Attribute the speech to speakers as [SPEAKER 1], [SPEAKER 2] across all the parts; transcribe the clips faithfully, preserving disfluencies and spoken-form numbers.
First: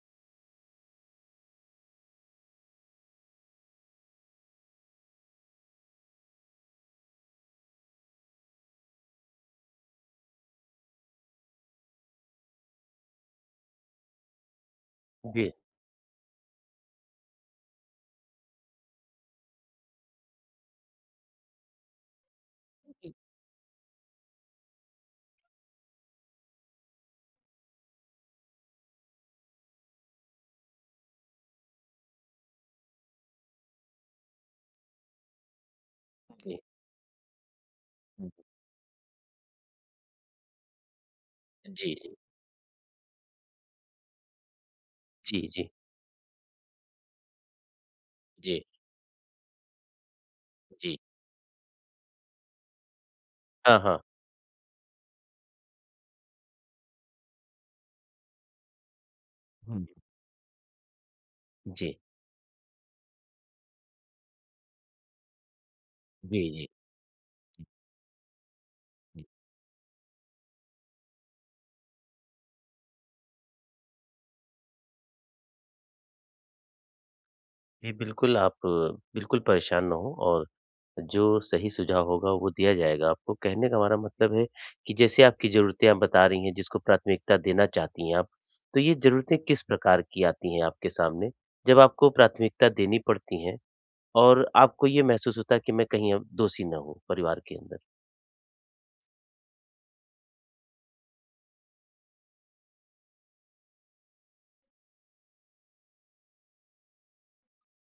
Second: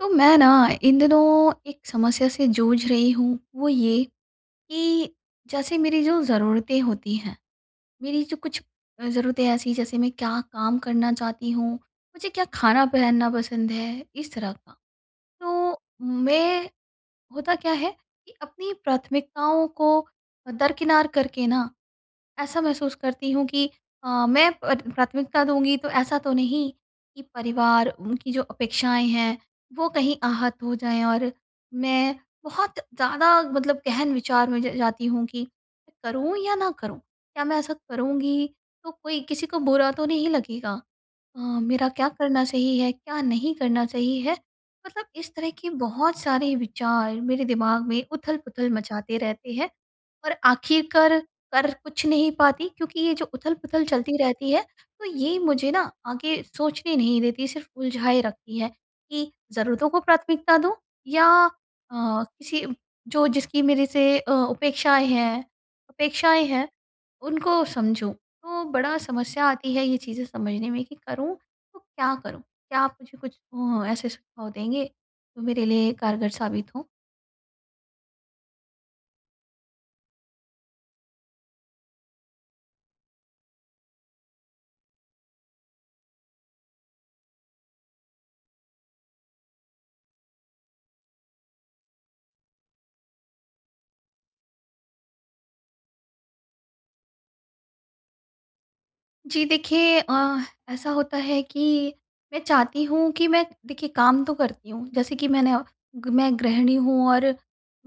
[SPEAKER 1] तो मैं ना इन दिनों एक समस्या से जूझ रही हूँ, वो ये कि जैसे मेरी जो ज़रूरतें होती हैं, मेरी जो कुछ अ, ज़रूरतें ऐसी जैसे मैं क्या काम करना चाहती हूँ, मुझे क्या खाना पहनना पसंद है, इस तरह का।
[SPEAKER 2] जी।
[SPEAKER 1] तो मैं होता क्या है कि अपनी प्राथमिकताओं को दरकिनार करके ना ऐसा महसूस करती हूँ कि अ, मैं पर प्राथमिकता दूँगी तो ऐसा तो नहीं कि परिवार, उनकी जो अपेक्षाएँ हैं, वो कहीं आहत हो जाएँ और मैं बहुत ज़्यादा मतलब गहन विचार में ज जाती हूँ कि मैं करूँ या
[SPEAKER 2] जी।
[SPEAKER 1] ना करूँ? क्या मैं ऐसा
[SPEAKER 2] हुँ,
[SPEAKER 1] करूँगी
[SPEAKER 2] हुँ।
[SPEAKER 1] तो कोई किसी को बुरा तो नहीं लगेगा? अ, मेरा
[SPEAKER 2] जी,
[SPEAKER 1] क्या
[SPEAKER 2] जी।
[SPEAKER 1] करना सही है, क्या नहीं करना सही है? मतलब इस
[SPEAKER 2] जी,
[SPEAKER 1] तरह
[SPEAKER 2] जी।
[SPEAKER 1] के बहुत सारे विचार मेरे दिमाग में
[SPEAKER 2] जी,
[SPEAKER 1] उथल-पुथल मचाते रहते हैं और
[SPEAKER 2] जी।
[SPEAKER 1] आखिरकार कर कुछ नहीं पाती क्योंकि ये जो
[SPEAKER 2] हाँ,
[SPEAKER 1] उथल-पुथल
[SPEAKER 2] हाँ।
[SPEAKER 1] चलती रहती है, तो ये मुझे ना आगे सोचने नहीं देती, सिर्फ उलझाए रखती है कि
[SPEAKER 2] हुँ,
[SPEAKER 1] ज़रूरतों को प्राथमिकता दूँ या अ,
[SPEAKER 2] जी।
[SPEAKER 1] किसी जो जिसकी मेरे से अ, उपेक्षाएँ हैं
[SPEAKER 2] जी,
[SPEAKER 1] अपेक्षाएँ
[SPEAKER 2] जी,
[SPEAKER 1] हैं, उनको
[SPEAKER 2] जी,
[SPEAKER 1] समझूँ। तो बड़ा
[SPEAKER 2] जी।
[SPEAKER 1] समस्या आती है ये चीज़ें समझने में कि करूँ तो क्या करूँ? क्या आप मुझे कुछ अ, ऐसे सुझाव देंगे जो मेरे लिए कारगर साबित हों?
[SPEAKER 2] जी, बिल्कुल आप बिल्कुल परेशान ना हों और जो सही सुझाव होगा वो दिया जाएगा आपको। कहने का हमारा मतलब है कि जैसे आपकी ज़रूरतें आप बता रही हैं जिसको प्राथमिकता देना चाहती हैं आप, तो ये ज़रूरतें किस प्रकार की आती हैं आपके सामने? जब आपको प्राथमिकता देनी पड़ती हैं और आपको ये महसूस होता है कि मैं कहीं अब दोषी ना हूँ परिवार के अंदर।
[SPEAKER 1] जी देखिए अ, ऐसा होता है कि मैं चाहती हूँ कि मैं देखिए काम तो करती हूँ जैसे कि मैंने मैं गृहिणी हूँ और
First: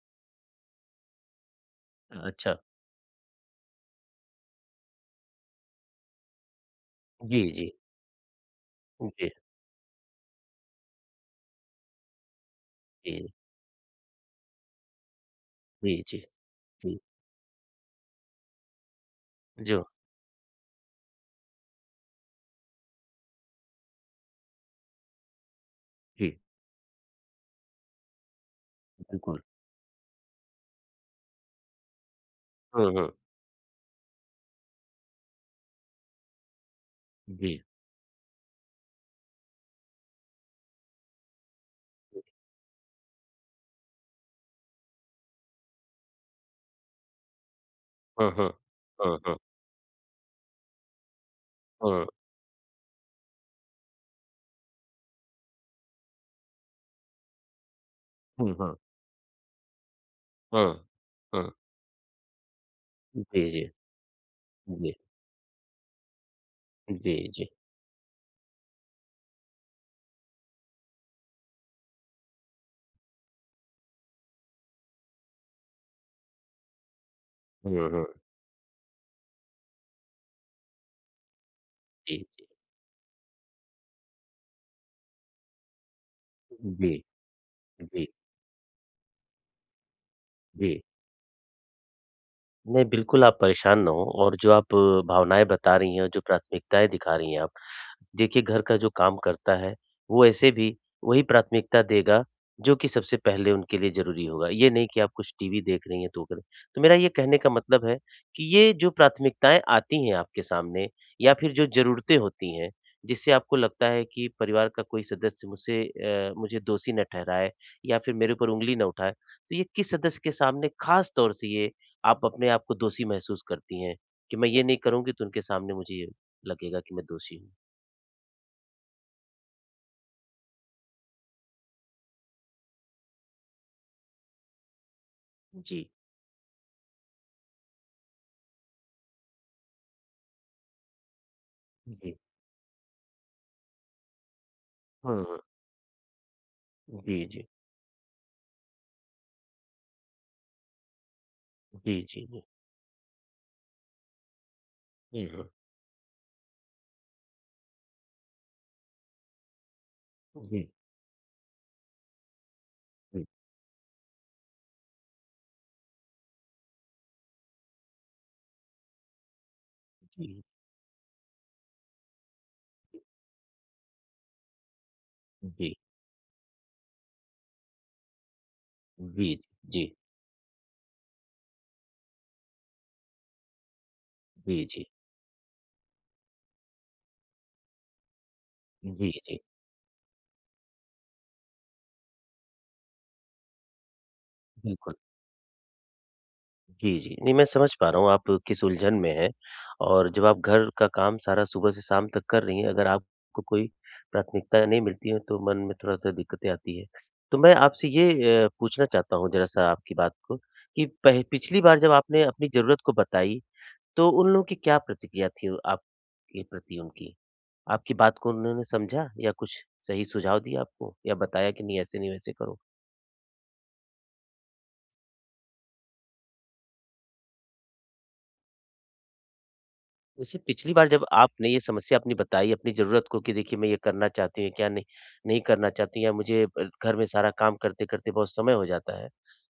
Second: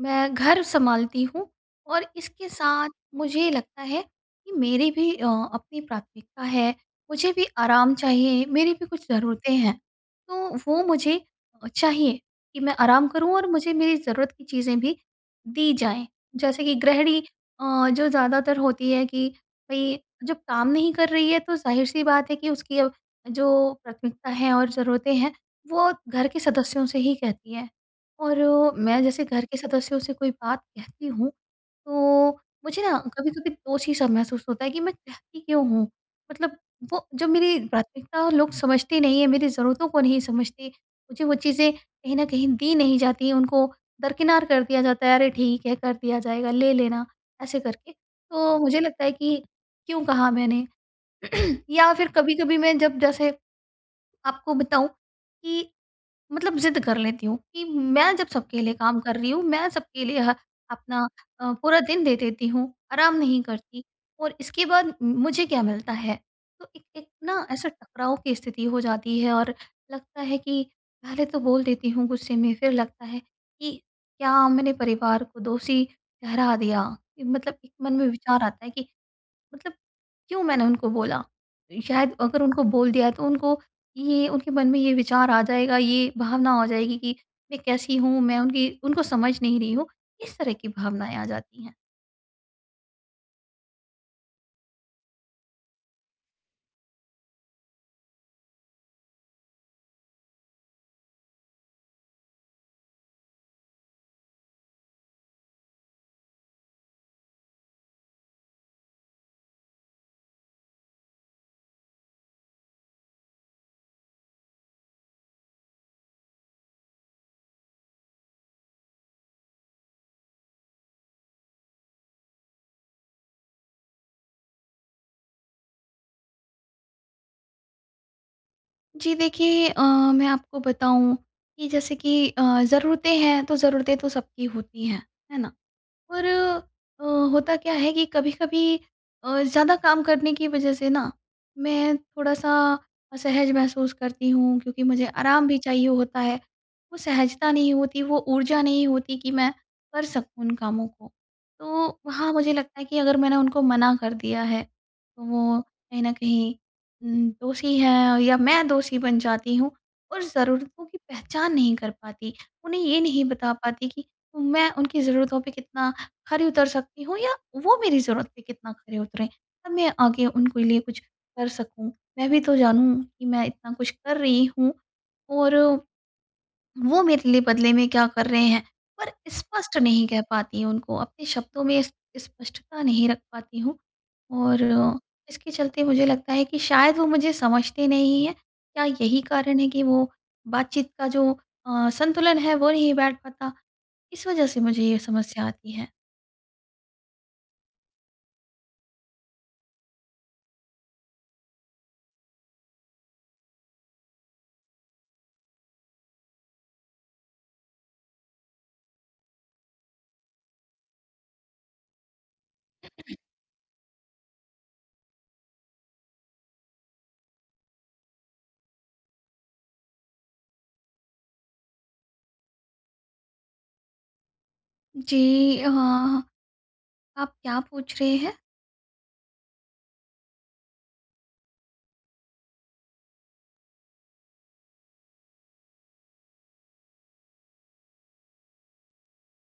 [SPEAKER 1] मैं घर संभालती हूँ और इसके
[SPEAKER 2] अच्छा।
[SPEAKER 1] साथ मुझे लगता है कि मेरी भी अ, अपनी प्राथमिकता है मुझे
[SPEAKER 2] जी,
[SPEAKER 1] भी
[SPEAKER 2] जी।
[SPEAKER 1] आराम चाहिए मेरी भी कुछ
[SPEAKER 2] जी,
[SPEAKER 1] ज़रूरतें हैं तो वो मुझे अ, चाहिए कि मैं आराम करूँ
[SPEAKER 2] जी,
[SPEAKER 1] और मुझे मेरी ज़रूरत की चीज़ें भी दी
[SPEAKER 2] जी,
[SPEAKER 1] जाएं
[SPEAKER 2] जी।
[SPEAKER 1] जैसे कि
[SPEAKER 2] जी,
[SPEAKER 1] गृहिणी अ, जो ज़्यादातर होती है कि
[SPEAKER 2] जो
[SPEAKER 1] भाई जब काम नहीं कर रही है तो ज़ाहिर-सी बात है कि उसकी अब जो प्राथमिकता है और ज़रूरतें हैं, वो घर
[SPEAKER 2] जी,
[SPEAKER 1] के सदस्यों से ही कहती है। और अ, मैं जैसे
[SPEAKER 2] बिल्कुल।
[SPEAKER 1] घर के सदस्यों से कोई बात कहती हूँ, तो मुझे
[SPEAKER 2] हुँ,
[SPEAKER 1] ना
[SPEAKER 2] हुँ।
[SPEAKER 1] कभी-कभी दोषी-सा महसूस होता है कि मैं कहती क्यों हूँ? मतलब वो जब मेरी
[SPEAKER 2] जी,
[SPEAKER 1] प्राथमिकता लोग समझते नहीं हैं, मेरी ज़रूरतों को नहीं समझते, मुझे वो चीज़ें कहीं
[SPEAKER 2] जी।
[SPEAKER 1] न कहीं दी नहीं जाती हैं, उनको दरकिनार कर दिया जाता है, "अरे ठीक है, कर दिया जाएगा, ले लेना।" ऐसे करके।
[SPEAKER 2] हुँ, हुँ।
[SPEAKER 1] तो मुझे लगता है
[SPEAKER 2] हुँ,
[SPEAKER 1] कि
[SPEAKER 2] हुँ,
[SPEAKER 1] क्यों कहा मैंने? या
[SPEAKER 2] हुँ।
[SPEAKER 1] फिर कभी-कभी मैं जब जैसे आपको बताऊँ कि मतलब ज़िद कर लेती हूँ कि मैं जब
[SPEAKER 2] हुँ,
[SPEAKER 1] सबके लिए
[SPEAKER 2] हाँ।
[SPEAKER 1] काम कर रही हूँ, मैं सबके लिए ह
[SPEAKER 2] हुँ,
[SPEAKER 1] अपना
[SPEAKER 2] हुँ।
[SPEAKER 1] अ, पूरा दिन दे देती हूँ, आराम नहीं
[SPEAKER 2] जी, जी,
[SPEAKER 1] करती और इसके बाद
[SPEAKER 2] जी,
[SPEAKER 1] मुझे क्या मिलता है? तो एक एक
[SPEAKER 2] जी,
[SPEAKER 1] ना
[SPEAKER 2] जी।
[SPEAKER 1] ऐसा टकराव की स्थिति हो जाती है और लगता है कि पहले तो बोल देती हूँ गुस्से में, फिर लगता है कि क्या मैंने परिवार को दोषी ठहरा दिया? मतलब एक
[SPEAKER 2] हुँ,
[SPEAKER 1] मन
[SPEAKER 2] हुँ।
[SPEAKER 1] में विचार आता है कि मतलब क्यों मैंने उनको बोला? शायद
[SPEAKER 2] जी,
[SPEAKER 1] अगर
[SPEAKER 2] जी,
[SPEAKER 1] उनको बोल दिया तो उनको ये उनके मन में ये विचार आ जाएगा, ये भावना हो जाएगी
[SPEAKER 2] जी,
[SPEAKER 1] कि मैं कैसी
[SPEAKER 2] जी।
[SPEAKER 1] हूँ? मैं उनकी उनको समझ नहीं रही हूँ। इस तरह की
[SPEAKER 2] जी।
[SPEAKER 1] भावनाएँ आ जाती हैं।
[SPEAKER 2] नहीं, बिल्कुल आप परेशान ना हों और जो आप भावनाएँ बता रही हैं और जो प्राथमिकताएँ दिखा रही हैं आप, देखिए घर का जो काम करता है, वो ऐसे भी वही प्राथमिकता देगा, जो कि सबसे पहले उनके लिए ज़रूरी होगा। ये नहीं कि आप कुछ टीवी देख रही हैं तो करें। तो मेरा ये कहने का मतलब है कि ये जो प्राथमिकताएँ आती हैं आपके सामने या फिर जो ज़रूरतें होती हैं, जिससे आपको लगता है कि परिवार का कोई सदस्य मुझसे अ, मुझे दोषी ना ठहराए या फिर मेरे ऊपर उँगली ना उठाए, तो ये किस सदस्य के सामने ख़ास तौर से ये आप अपने आप को दोषी महसूस करती हैं? कि मैं ये नहीं करूँगी तो उनके सामने मुझे ये लगेगा कि मैं दोषी हूँ।
[SPEAKER 1] जी देखिए अ, मैं आपको बताऊँ कि जैसे कि अ, ज़रूरतें हैं तो ज़रूरतें तो सबकी होती हैं, है ना?
[SPEAKER 2] जी,
[SPEAKER 1] और अ, होता क्या है कि कभी-कभी अ, ज़्यादा काम करने की वजह से ना मैं
[SPEAKER 2] जी।
[SPEAKER 1] थोड़ा-सा असहज महसूस करती हूँ क्योंकि मुझे
[SPEAKER 2] हाँ,
[SPEAKER 1] आराम भी चाहिए होता है। वो
[SPEAKER 2] जी, जी।
[SPEAKER 1] सहजता नहीं होती, वो ऊर्जा नहीं होती कि मैं कर सकूँ उन कामों को।
[SPEAKER 2] जी,
[SPEAKER 1] तो
[SPEAKER 2] जी,
[SPEAKER 1] वहाँ
[SPEAKER 2] जी।
[SPEAKER 1] मुझे लगता है कि अगर मैंने उनको मना कर दिया है, तो
[SPEAKER 2] जी, हाँ।
[SPEAKER 1] वो कहीं न कहीं उम, दोषी हैं या मैं दोषी बन जाती हूँ और
[SPEAKER 2] जी,
[SPEAKER 1] ज़रूरतों की पहचान नहीं कर पाती। उन्हें ये नहीं बता पाती कि मैं उनकी ज़रूरतों पे कितना खरे उतर सकती हूँ या वो मेरी ज़रूरत पे कितना खरे उतरे। तब मैं आगे
[SPEAKER 2] जी, जी,
[SPEAKER 1] उनके लिए कुछ कर सकूँ। मैं भी तो जानूँ कि मैं इतना कुछ कर रही हूँ और
[SPEAKER 2] जी,
[SPEAKER 1] वो मेरे लिए बदले में क्या कर रहे हैं। पर
[SPEAKER 2] जी, जी,
[SPEAKER 1] स्पष्ट
[SPEAKER 2] जी,
[SPEAKER 1] नहीं कह पाती हूँ उनको, अपने शब्दों में इस स्पष्टता नहीं रख पाती हूँ और
[SPEAKER 2] जी,
[SPEAKER 1] इसके चलते मुझे लगता है कि शायद वो मुझे समझते नहीं हैं। क्या
[SPEAKER 2] जी,
[SPEAKER 1] यही
[SPEAKER 2] जी,
[SPEAKER 1] कारण है कि वो बातचीत का जो अ, संतुलन है वो नहीं बैठ पाता? इस वज़ह से मुझे
[SPEAKER 2] बिल्कुल।
[SPEAKER 1] ये समस्या आती है।
[SPEAKER 2] जी, जी। नहीं, मैं समझ पा रहा हूँ आप किस उलझन में हैं और जब आप घर का काम सारा सुबह से शाम तक कर रही हैं, अगर आपको कोई प्राथमिकता नहीं मिलती है, तो मन में थोड़ा-सा दिक्कतें आती हैं। तो मैं आपसे ये अ, पूछना चाहता हूँ ज़रा-सा आपकी बात को कि पह पिछली बार जब आपने अपनी ज़रूरत को बताई तो उन लोगों की क्या प्रतिक्रिया थी आपके प्रति उनकी? आपकी बात को उन्होंने समझा या कुछ सही सुझाव दिया आपको? या बताया कि नहीं ऐसे नहीं वैसे करो?
[SPEAKER 1] जी, अ, आप क्या पूछ रहे हैं?
[SPEAKER 2] जैसे पिछली बार जब आपने ये समस्या अपनी बताई अपनी ज़रूरत को कि देखिए मैं ये करना चाहती हूँ, क्या नहीं नहीं करना चाहती हूँ या मुझे अ, घर में सारा काम करते-करते बहुत समय हो जाता है।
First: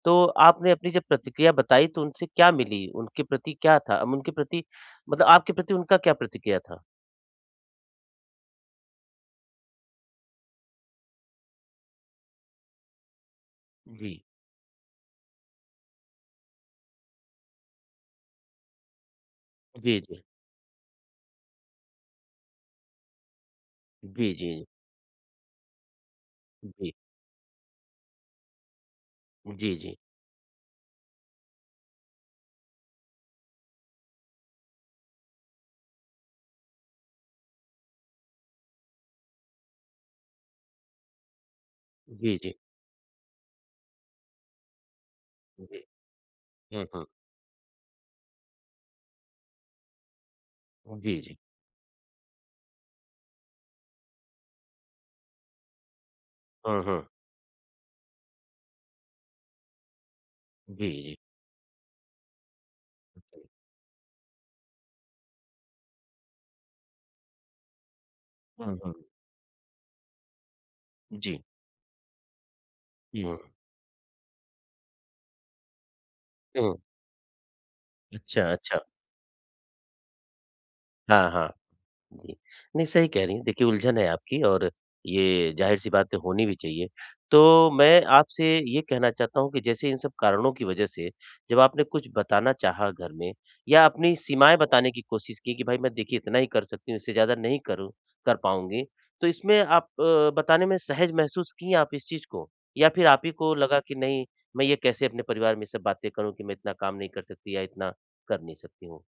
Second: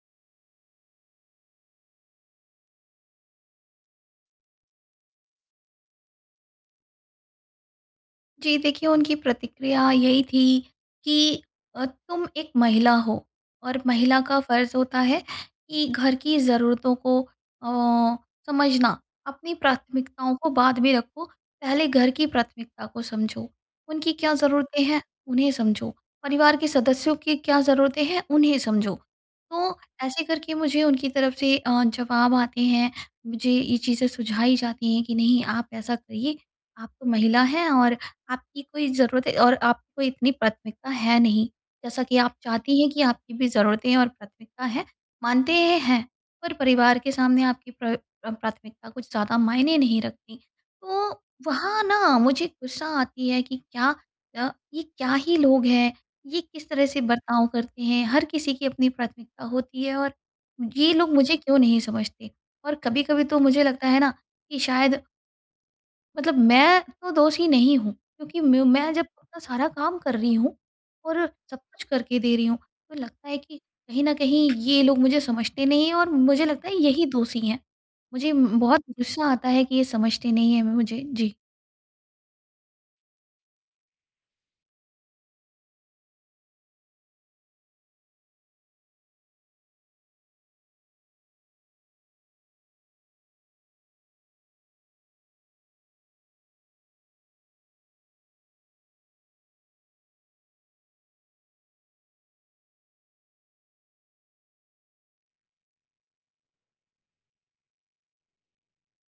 [SPEAKER 2] तो आपने अपनी जब प्रतिक्रिया बताई तो उनसे क्या मिली? उनके प्रति क्या था? अब उनके प्रति मतलब आपके प्रति उनका क्या प्रतिक्रिया था?
[SPEAKER 1] जी, देखिए उनकी प्रतिक्रिया यही थी कि अ, तुम एक महिला हो और
[SPEAKER 2] जी।
[SPEAKER 1] महिला का फ़र्ज़ होता है कि घर की ज़रूरतों को अ, समझना। अपनी
[SPEAKER 2] जी, जी।
[SPEAKER 1] प्राथमिकताओं को बाद में रखो, पहले घर की प्राथमिकता को समझो। उनकी
[SPEAKER 2] जी,
[SPEAKER 1] क्या
[SPEAKER 2] जी।
[SPEAKER 1] ज़रूरतें हैं, उन्हें समझो। परिवार के
[SPEAKER 2] जी।
[SPEAKER 1] सदस्यों की क्या ज़रूरतें हैं, उन्हें समझो।
[SPEAKER 2] जी,
[SPEAKER 1] तो
[SPEAKER 2] जी।
[SPEAKER 1] ऐसे करके मुझे उनकी तरफ से अ, जवाब आते हैं, मुझे ये चीज़ें सुझाई जाती हैं कि नहीं आप ऐसा करिए, आप तो महिला हैं और आपकी कोई ज़रूरत है और आपको इतनी प्राथमिकता है नहीं, जैसा कि आप
[SPEAKER 2] जी, जी।
[SPEAKER 1] चाहती हैं कि आपकी भी ज़रूरतें और प्राथमिकता है, मानते हैं,
[SPEAKER 2] जी।
[SPEAKER 1] हैं, पर
[SPEAKER 2] हुँ,
[SPEAKER 1] परिवार
[SPEAKER 2] हुँ।
[SPEAKER 1] के सामने आपकी प्र अ, प्राथमिकता कुछ ज़्यादा मायने नहीं रखती।
[SPEAKER 2] जी,
[SPEAKER 1] तो
[SPEAKER 2] जी।
[SPEAKER 1] वहाँ ना मुझे गुस्सा आती है कि क्या अ, ये क्या ही लोग हैं, ये किस
[SPEAKER 2] हाँ,
[SPEAKER 1] तरह से
[SPEAKER 2] हाँ।
[SPEAKER 1] बर्ताव करते हैं, हर किसी की अपनी प्राथमिकता होती है और
[SPEAKER 2] जी,
[SPEAKER 1] ये लोग
[SPEAKER 2] जी।
[SPEAKER 1] मुझे क्यों नहीं समझते? और कभी-कभी तो
[SPEAKER 2] जी।
[SPEAKER 1] मुझे लगता है ना कि शायद मतलब मैं तो दोषी नहीं हूँ क्योंकि मैं
[SPEAKER 2] हुँ,
[SPEAKER 1] मैं
[SPEAKER 2] हुँ।
[SPEAKER 1] जब अपना सारा काम कर रही हूँ और
[SPEAKER 2] जी।
[SPEAKER 1] सब कुछ करके दे रही हूँ, तो लगता
[SPEAKER 2] हुँ,
[SPEAKER 1] है कि कहीं न कहीं ये लोग मुझे समझते नहीं हैं और मुझे लगता है
[SPEAKER 2] हुँ।
[SPEAKER 1] यही दोषी हैं। मुझे
[SPEAKER 2] अच्छा, अच्छा।
[SPEAKER 1] बहुत गुस्सा आता है कि ये समझते नहीं हैं मुझे।
[SPEAKER 2] हाँ,
[SPEAKER 1] जी।
[SPEAKER 2] हाँ। जी। नहीं, सही कह रही हैं। देखिए, उलझन है आपकी और ये ज़ाहिर-सी बात है, होनी भी चाहिए। तो मैं आपसे ये कहना चाहता हूँ कि जैसे इन सब कारणों की वजह से जब आपने कुछ बताना चाहा घर में या अपनी सीमाएँ बताने की कोशिश की कि, "भाई, मैं देखिए इतना ही कर सकती हूँ, इससे ज़्यादा नहीं करूँ कर पाऊँगी।" तो इसमें आप अ, बताने में सहज महसूस की आप इस चीज़ को? या फिर आप ही को लगा कि, "नहीं, मैं ये कैसे अपने परिवार में ये सब बातें करूँ कि मैं इतना काम नहीं कर सकती या इतना कर नहीं सकती हूँ?"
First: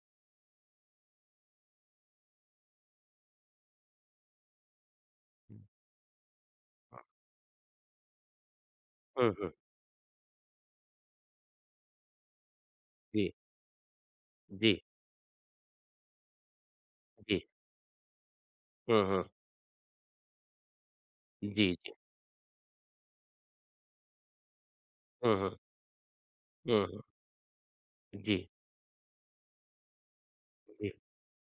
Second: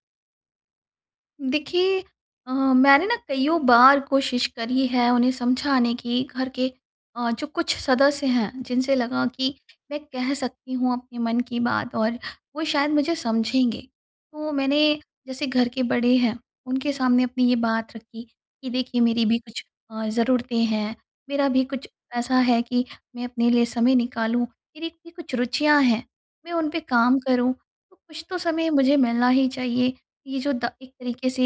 [SPEAKER 1] देखिए अ, मैंने ना कइयों बार कोशिश करी है उन्हें समझाने की घर के अ, जो कुछ सदस्य हैं जिनसे लगा
[SPEAKER 2] हुँ, हुँ।
[SPEAKER 1] कि मैं कह सकती हूँ अपने मन की बात और वो शायद मुझे
[SPEAKER 2] जी,
[SPEAKER 1] समझेंगे तो
[SPEAKER 2] जी,
[SPEAKER 1] मैंने जैसे घर के बड़े हैं उनके सामने
[SPEAKER 2] जी।
[SPEAKER 1] अपनी ये बात रखी कि देखिए
[SPEAKER 2] हुँ,
[SPEAKER 1] मेरी
[SPEAKER 2] हुँ।
[SPEAKER 1] भी कुछ अ, ज़रूरतें हैं मेरा भी
[SPEAKER 2] जी,
[SPEAKER 1] कुछ
[SPEAKER 2] जी।
[SPEAKER 1] ऐसा है कि मैं अपने लिए समय निकालूं मेरी भी कुछ
[SPEAKER 2] हुँ, हुँ।
[SPEAKER 1] रुचियां हैं मैं उन पे
[SPEAKER 2] हुँ, हुँ।
[SPEAKER 1] काम करूं तो कुछ तो
[SPEAKER 2] जी,
[SPEAKER 1] समय मुझे मिलना ही चाहिए ये जो द एक
[SPEAKER 2] जी।
[SPEAKER 1] तरीके से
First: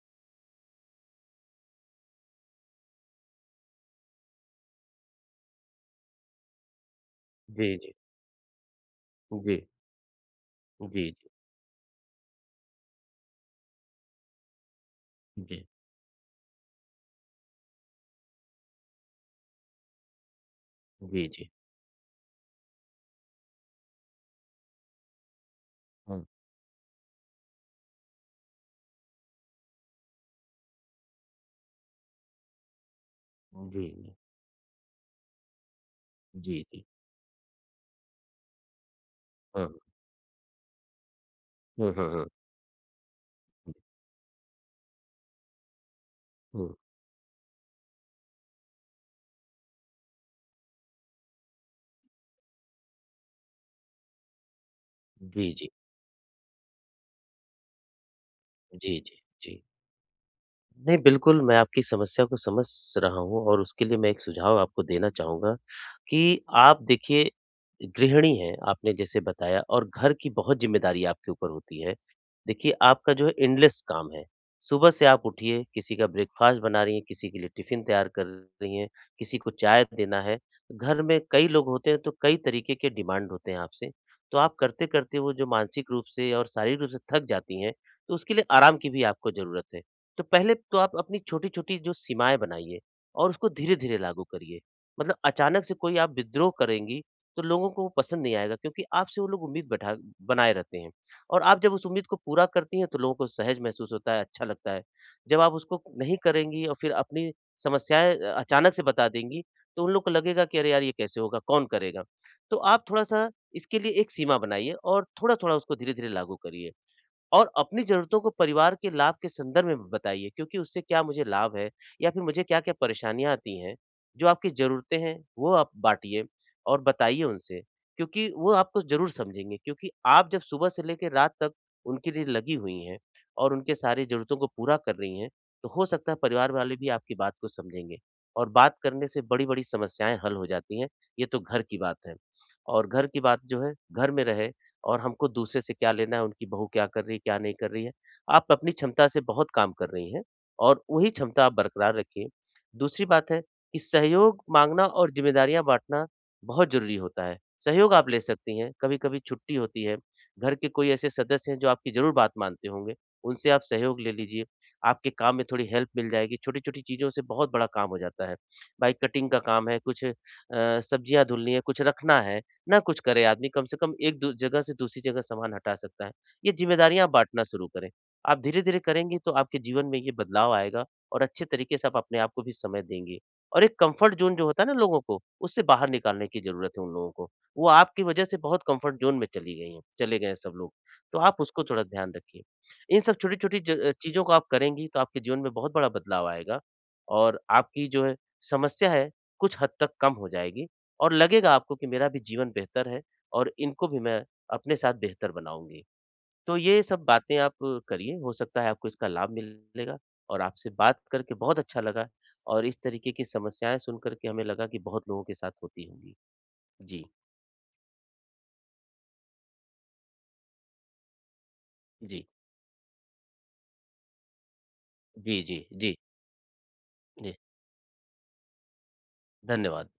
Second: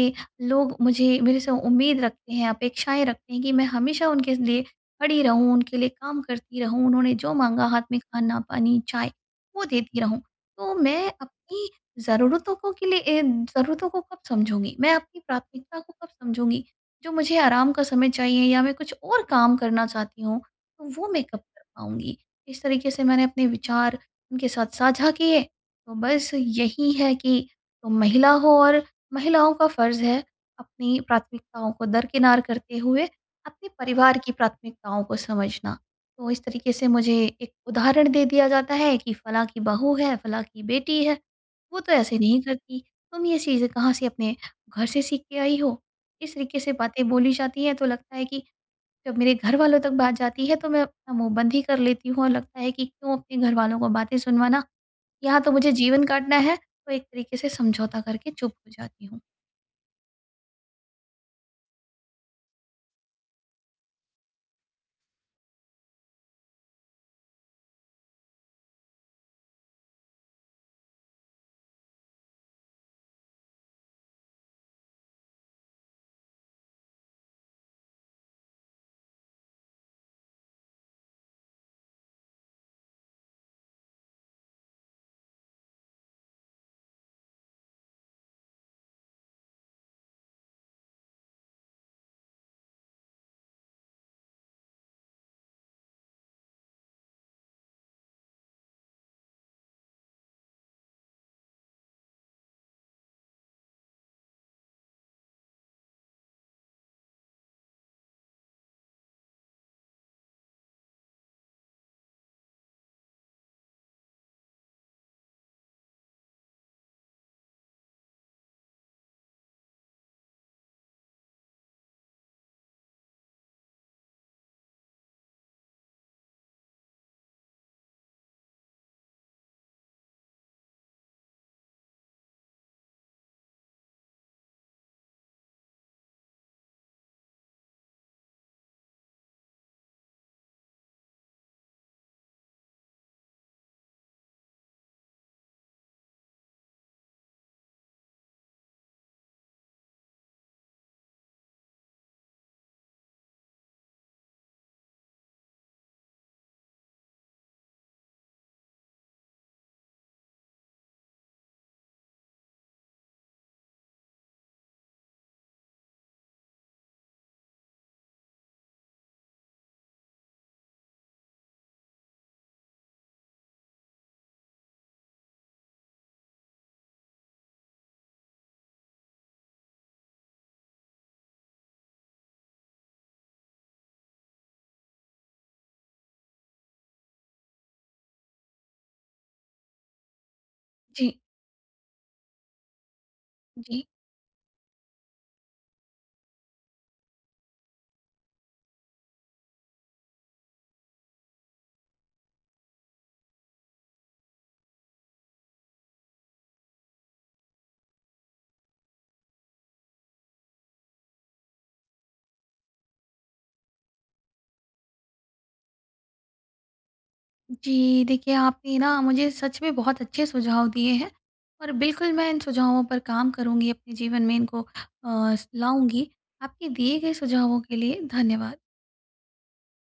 [SPEAKER 1] लोग मुझे मेरे से उम्मीद रखते हैं, अपेक्षाएँ रखते हैं कि मैं हमेशा उनके लिए खड़ी रहूँ, उनके लिए काम करती रहूँ, उन्होंने जो माँगा
[SPEAKER 2] जी,
[SPEAKER 1] हाथ
[SPEAKER 2] जी।
[SPEAKER 1] में खाना, पानी, चाय
[SPEAKER 2] जी।
[SPEAKER 1] वो देती रहूँ। तो मैं
[SPEAKER 2] जी, जी।
[SPEAKER 1] अपनी ज़रूरतों को के लिए ए, ज़रूरतों को कब समझूँगी? मैं अपनी
[SPEAKER 2] जी।
[SPEAKER 1] प्राथमिकता को कब समझूँगी? जो मुझे आराम का समय चाहिए या मैं कुछ और काम करना चाहती हूँ, तो वो मैं
[SPEAKER 2] जी,
[SPEAKER 1] कब
[SPEAKER 2] जी।
[SPEAKER 1] कर पाऊँगी? इस तरीके से मैंने अपने विचार उनके साथ साझा किए, तो
[SPEAKER 2] हुँ।
[SPEAKER 1] बस यही है कि तो महिला हो और महिलाओं का फ़र्ज़ है अपनी प्राथमिकताओं को दरकिनार करते हुए अपने
[SPEAKER 2] जी, जी।
[SPEAKER 1] परिवार की प्राथमिकताओं को समझना। तो इस
[SPEAKER 2] जी,
[SPEAKER 1] तरीके
[SPEAKER 2] जी।
[SPEAKER 1] से मुझे एक उदाहरण दे दिया जाता है कि फलाँ की
[SPEAKER 2] हाँ।
[SPEAKER 1] बहू है, फलाँ की बेटी है, वो तो
[SPEAKER 2] हुँ, हुँ,
[SPEAKER 1] ऐसे
[SPEAKER 2] हुँ।
[SPEAKER 1] नहीं करती, तुम ये चीज़ें कहाँ से अपने घर से सीख के आई हो? इस तरीके से
[SPEAKER 2] हुँ।
[SPEAKER 1] बातें बोली जाती हैं तो लगता है कि जब मेरे घरवालों तक बात जाती है तो मैं अपना मुँह बंद ही कर लेती हूँ और लगता है कि क्यों अपने घरवालों को बातें सुनवाना। यहाँ तो
[SPEAKER 2] जी, जी।
[SPEAKER 1] मुझे जीवन काटना है, तो एक तरीके से समझौता करके चुप हो
[SPEAKER 2] जी,
[SPEAKER 1] जाती हूँ।
[SPEAKER 2] जी। जी। नहीं, बिल्कुल, मैं आपकी समस्या को समझ रहा हूँ और उसके लिए मैं एक सुझाव आपको देना चाहूँगा कि आप देखिए, गृहिणी हैं, आपने जैसे बताया और घर की बहुत ज़िम्मेदारी आपके ऊपर होती है। देखिए, आपका जो है एंडलेस काम है। सुबह से आप उठिए, किसी का ब्रेकफ़ास्ट बना रही हैं, किसी के लिए टिफ़िन तैयार कर रही हैं, किसी को चाय देना है। घर में कई लोग होते हैं, तो कई तरीके के डिमांड होते हैं आपसे। तो आप करते-करते वो जो मानसिक रूप से और शारीरिक रूप से थक जाती हैं, तो उसके लिए आराम की भी आपको ज़रूरत है। तो पहले तो आप अपनी छोटी-छोटी जो सीमाएँ बनाइए और उसको धीरे-धीरे लागू करिए। मतलब अचानक से कोई आप विद्रोह करेंगी, तो लोगों को वो पसंद नहीं आएगा क्योंकि आपसे वो लोग उम्मीद बैठा बनाए रहते हैं और आप जब उस उम्मीद को पूरा करती हैं, तो लोगों को सहज महसूस होता है, अच्छा लगता है। जब आप उसको नहीं करेंगी और फिर अपनी समस्याएँ अ, अचानक से बता देंगी, तो उन लोग को लगेगा कि अरे यार! ये कैसे होगा, कौन करेगा? तो आप थोड़ा-सा इसके लिए एक सीमा बनाइए और थोड़ा-थोड़ा उसको धीरे-धीरे लागू करिए। और अपनी ज़रूरतों को परिवार के लाभ के संदर्भ में बताइए क्योंकि उससे क्या मुझे लाभ है या फिर मुझे क्या-क्या परेशानियाँ आती हैं, जो आपकी ज़रूरतें हैं वो आप बाँटिए और बताइए उनसे क्योंकि वो आपको ज़रूर समझेंगे क्योंकि आप जब सुबह से लेके रात तक उनके लिए लगी हुई हैं और उनके सारी ज़रूरतों को पूरा कर रही हैं, तो हो सकता है परिवार वाले भी आपकी बात को समझेंगे और बात करने से बड़ी-बड़ी समस्याएँ हल हो जाती हैं, ये तो घर की बात है। और घर की बात जो है घर में रहे और हमको दूसरे से क्या लेना है, उनकी बहू क्या कर रही है, क्या नहीं कर रही है। आप अपनी क्षमता से बहुत काम कर रही हैं और वही क्षमता आप बरकरार रखिए। दूसरी बात है कि सहयोग माँगना और ज़िम्मेदारियाँ बाँटना बहुत ज़रूरी होता है। सहयोग आप ले सकती हैं, कभी-कभी छुट्टी होती है, घर के कोई ऐसे सदस्य हैं जो आपकी ज़रूर बात मानते होंगे, उनसे आप सहयोग ले लीजिए। आपके काम में थोड़ी हेल्प मिल जाएगी, छोटी-छोटी चीज़ों से बहुत बड़ा काम हो जाता है। भाई कटिंग का काम है, कुछ अ, सब्जियाँ धुलनी है, कुछ रखना है। ना कुछ करे आदमी, कम से कम एक दू जगह से दूसरी जगह सामान हटा सकता है। ये ज़िम्मेदारियाँ आप बाँटना शुरू करें। आप धीरे-धीरे करेंगे तो आपके जीवन में ये बदलाव आएगा और अच्छे तरीके से आप अपने आप को भी समय देंगे। और एक कम्फ़र्ट ज़ोन जो होता है ना लोगों को, उससे बाहर निकालने की ज़रूरत है उन लोगों को। वो आपकी वजह से बहुत कम्फ़र्ट ज़ोन में चली गई हैं चले गए हैं सब लोग।
[SPEAKER 1] जी,
[SPEAKER 2] तो आप उसको थोड़ा ध्यान रखिए। इन सब छोटी-छोटी ज
[SPEAKER 1] जी।
[SPEAKER 2] अ, चीज़ों को आप करेंगी तो आपके जीवन में बहुत बड़ा बदलाव आएगा और आपकी जो है समस्या है, कुछ हद तक कम हो जाएगी और लगेगा आपको कि मेरा भी जीवन बेहतर है और इनको भी मैं अपने साथ बेहतर बनाऊँगी। तो ये सब बातें आप करिए, हो सकता है आपको इसका लाभ मिलेगा और आपसे बात करके बहुत अच्छा लगा और इस तरीके की समस्याएँ सुन कर के हमें लगा कि बहुत लोगों के साथ होती होंगी। जी,
[SPEAKER 1] जी, देखिए आपने ना मुझे सच में बहुत अच्छे सुझाव दिए हैं और बिल्कुल
[SPEAKER 2] जी।
[SPEAKER 1] मैं इन सुझावों पर काम करूँगी, अपने जीवन में इनको अ,
[SPEAKER 2] जी,
[SPEAKER 1] स
[SPEAKER 2] जी, जी,
[SPEAKER 1] लाऊँगी। आपके दिए गए
[SPEAKER 2] जी।
[SPEAKER 1] सुझावों के लिए धन्यवाद।
[SPEAKER 2] धन्यवाद।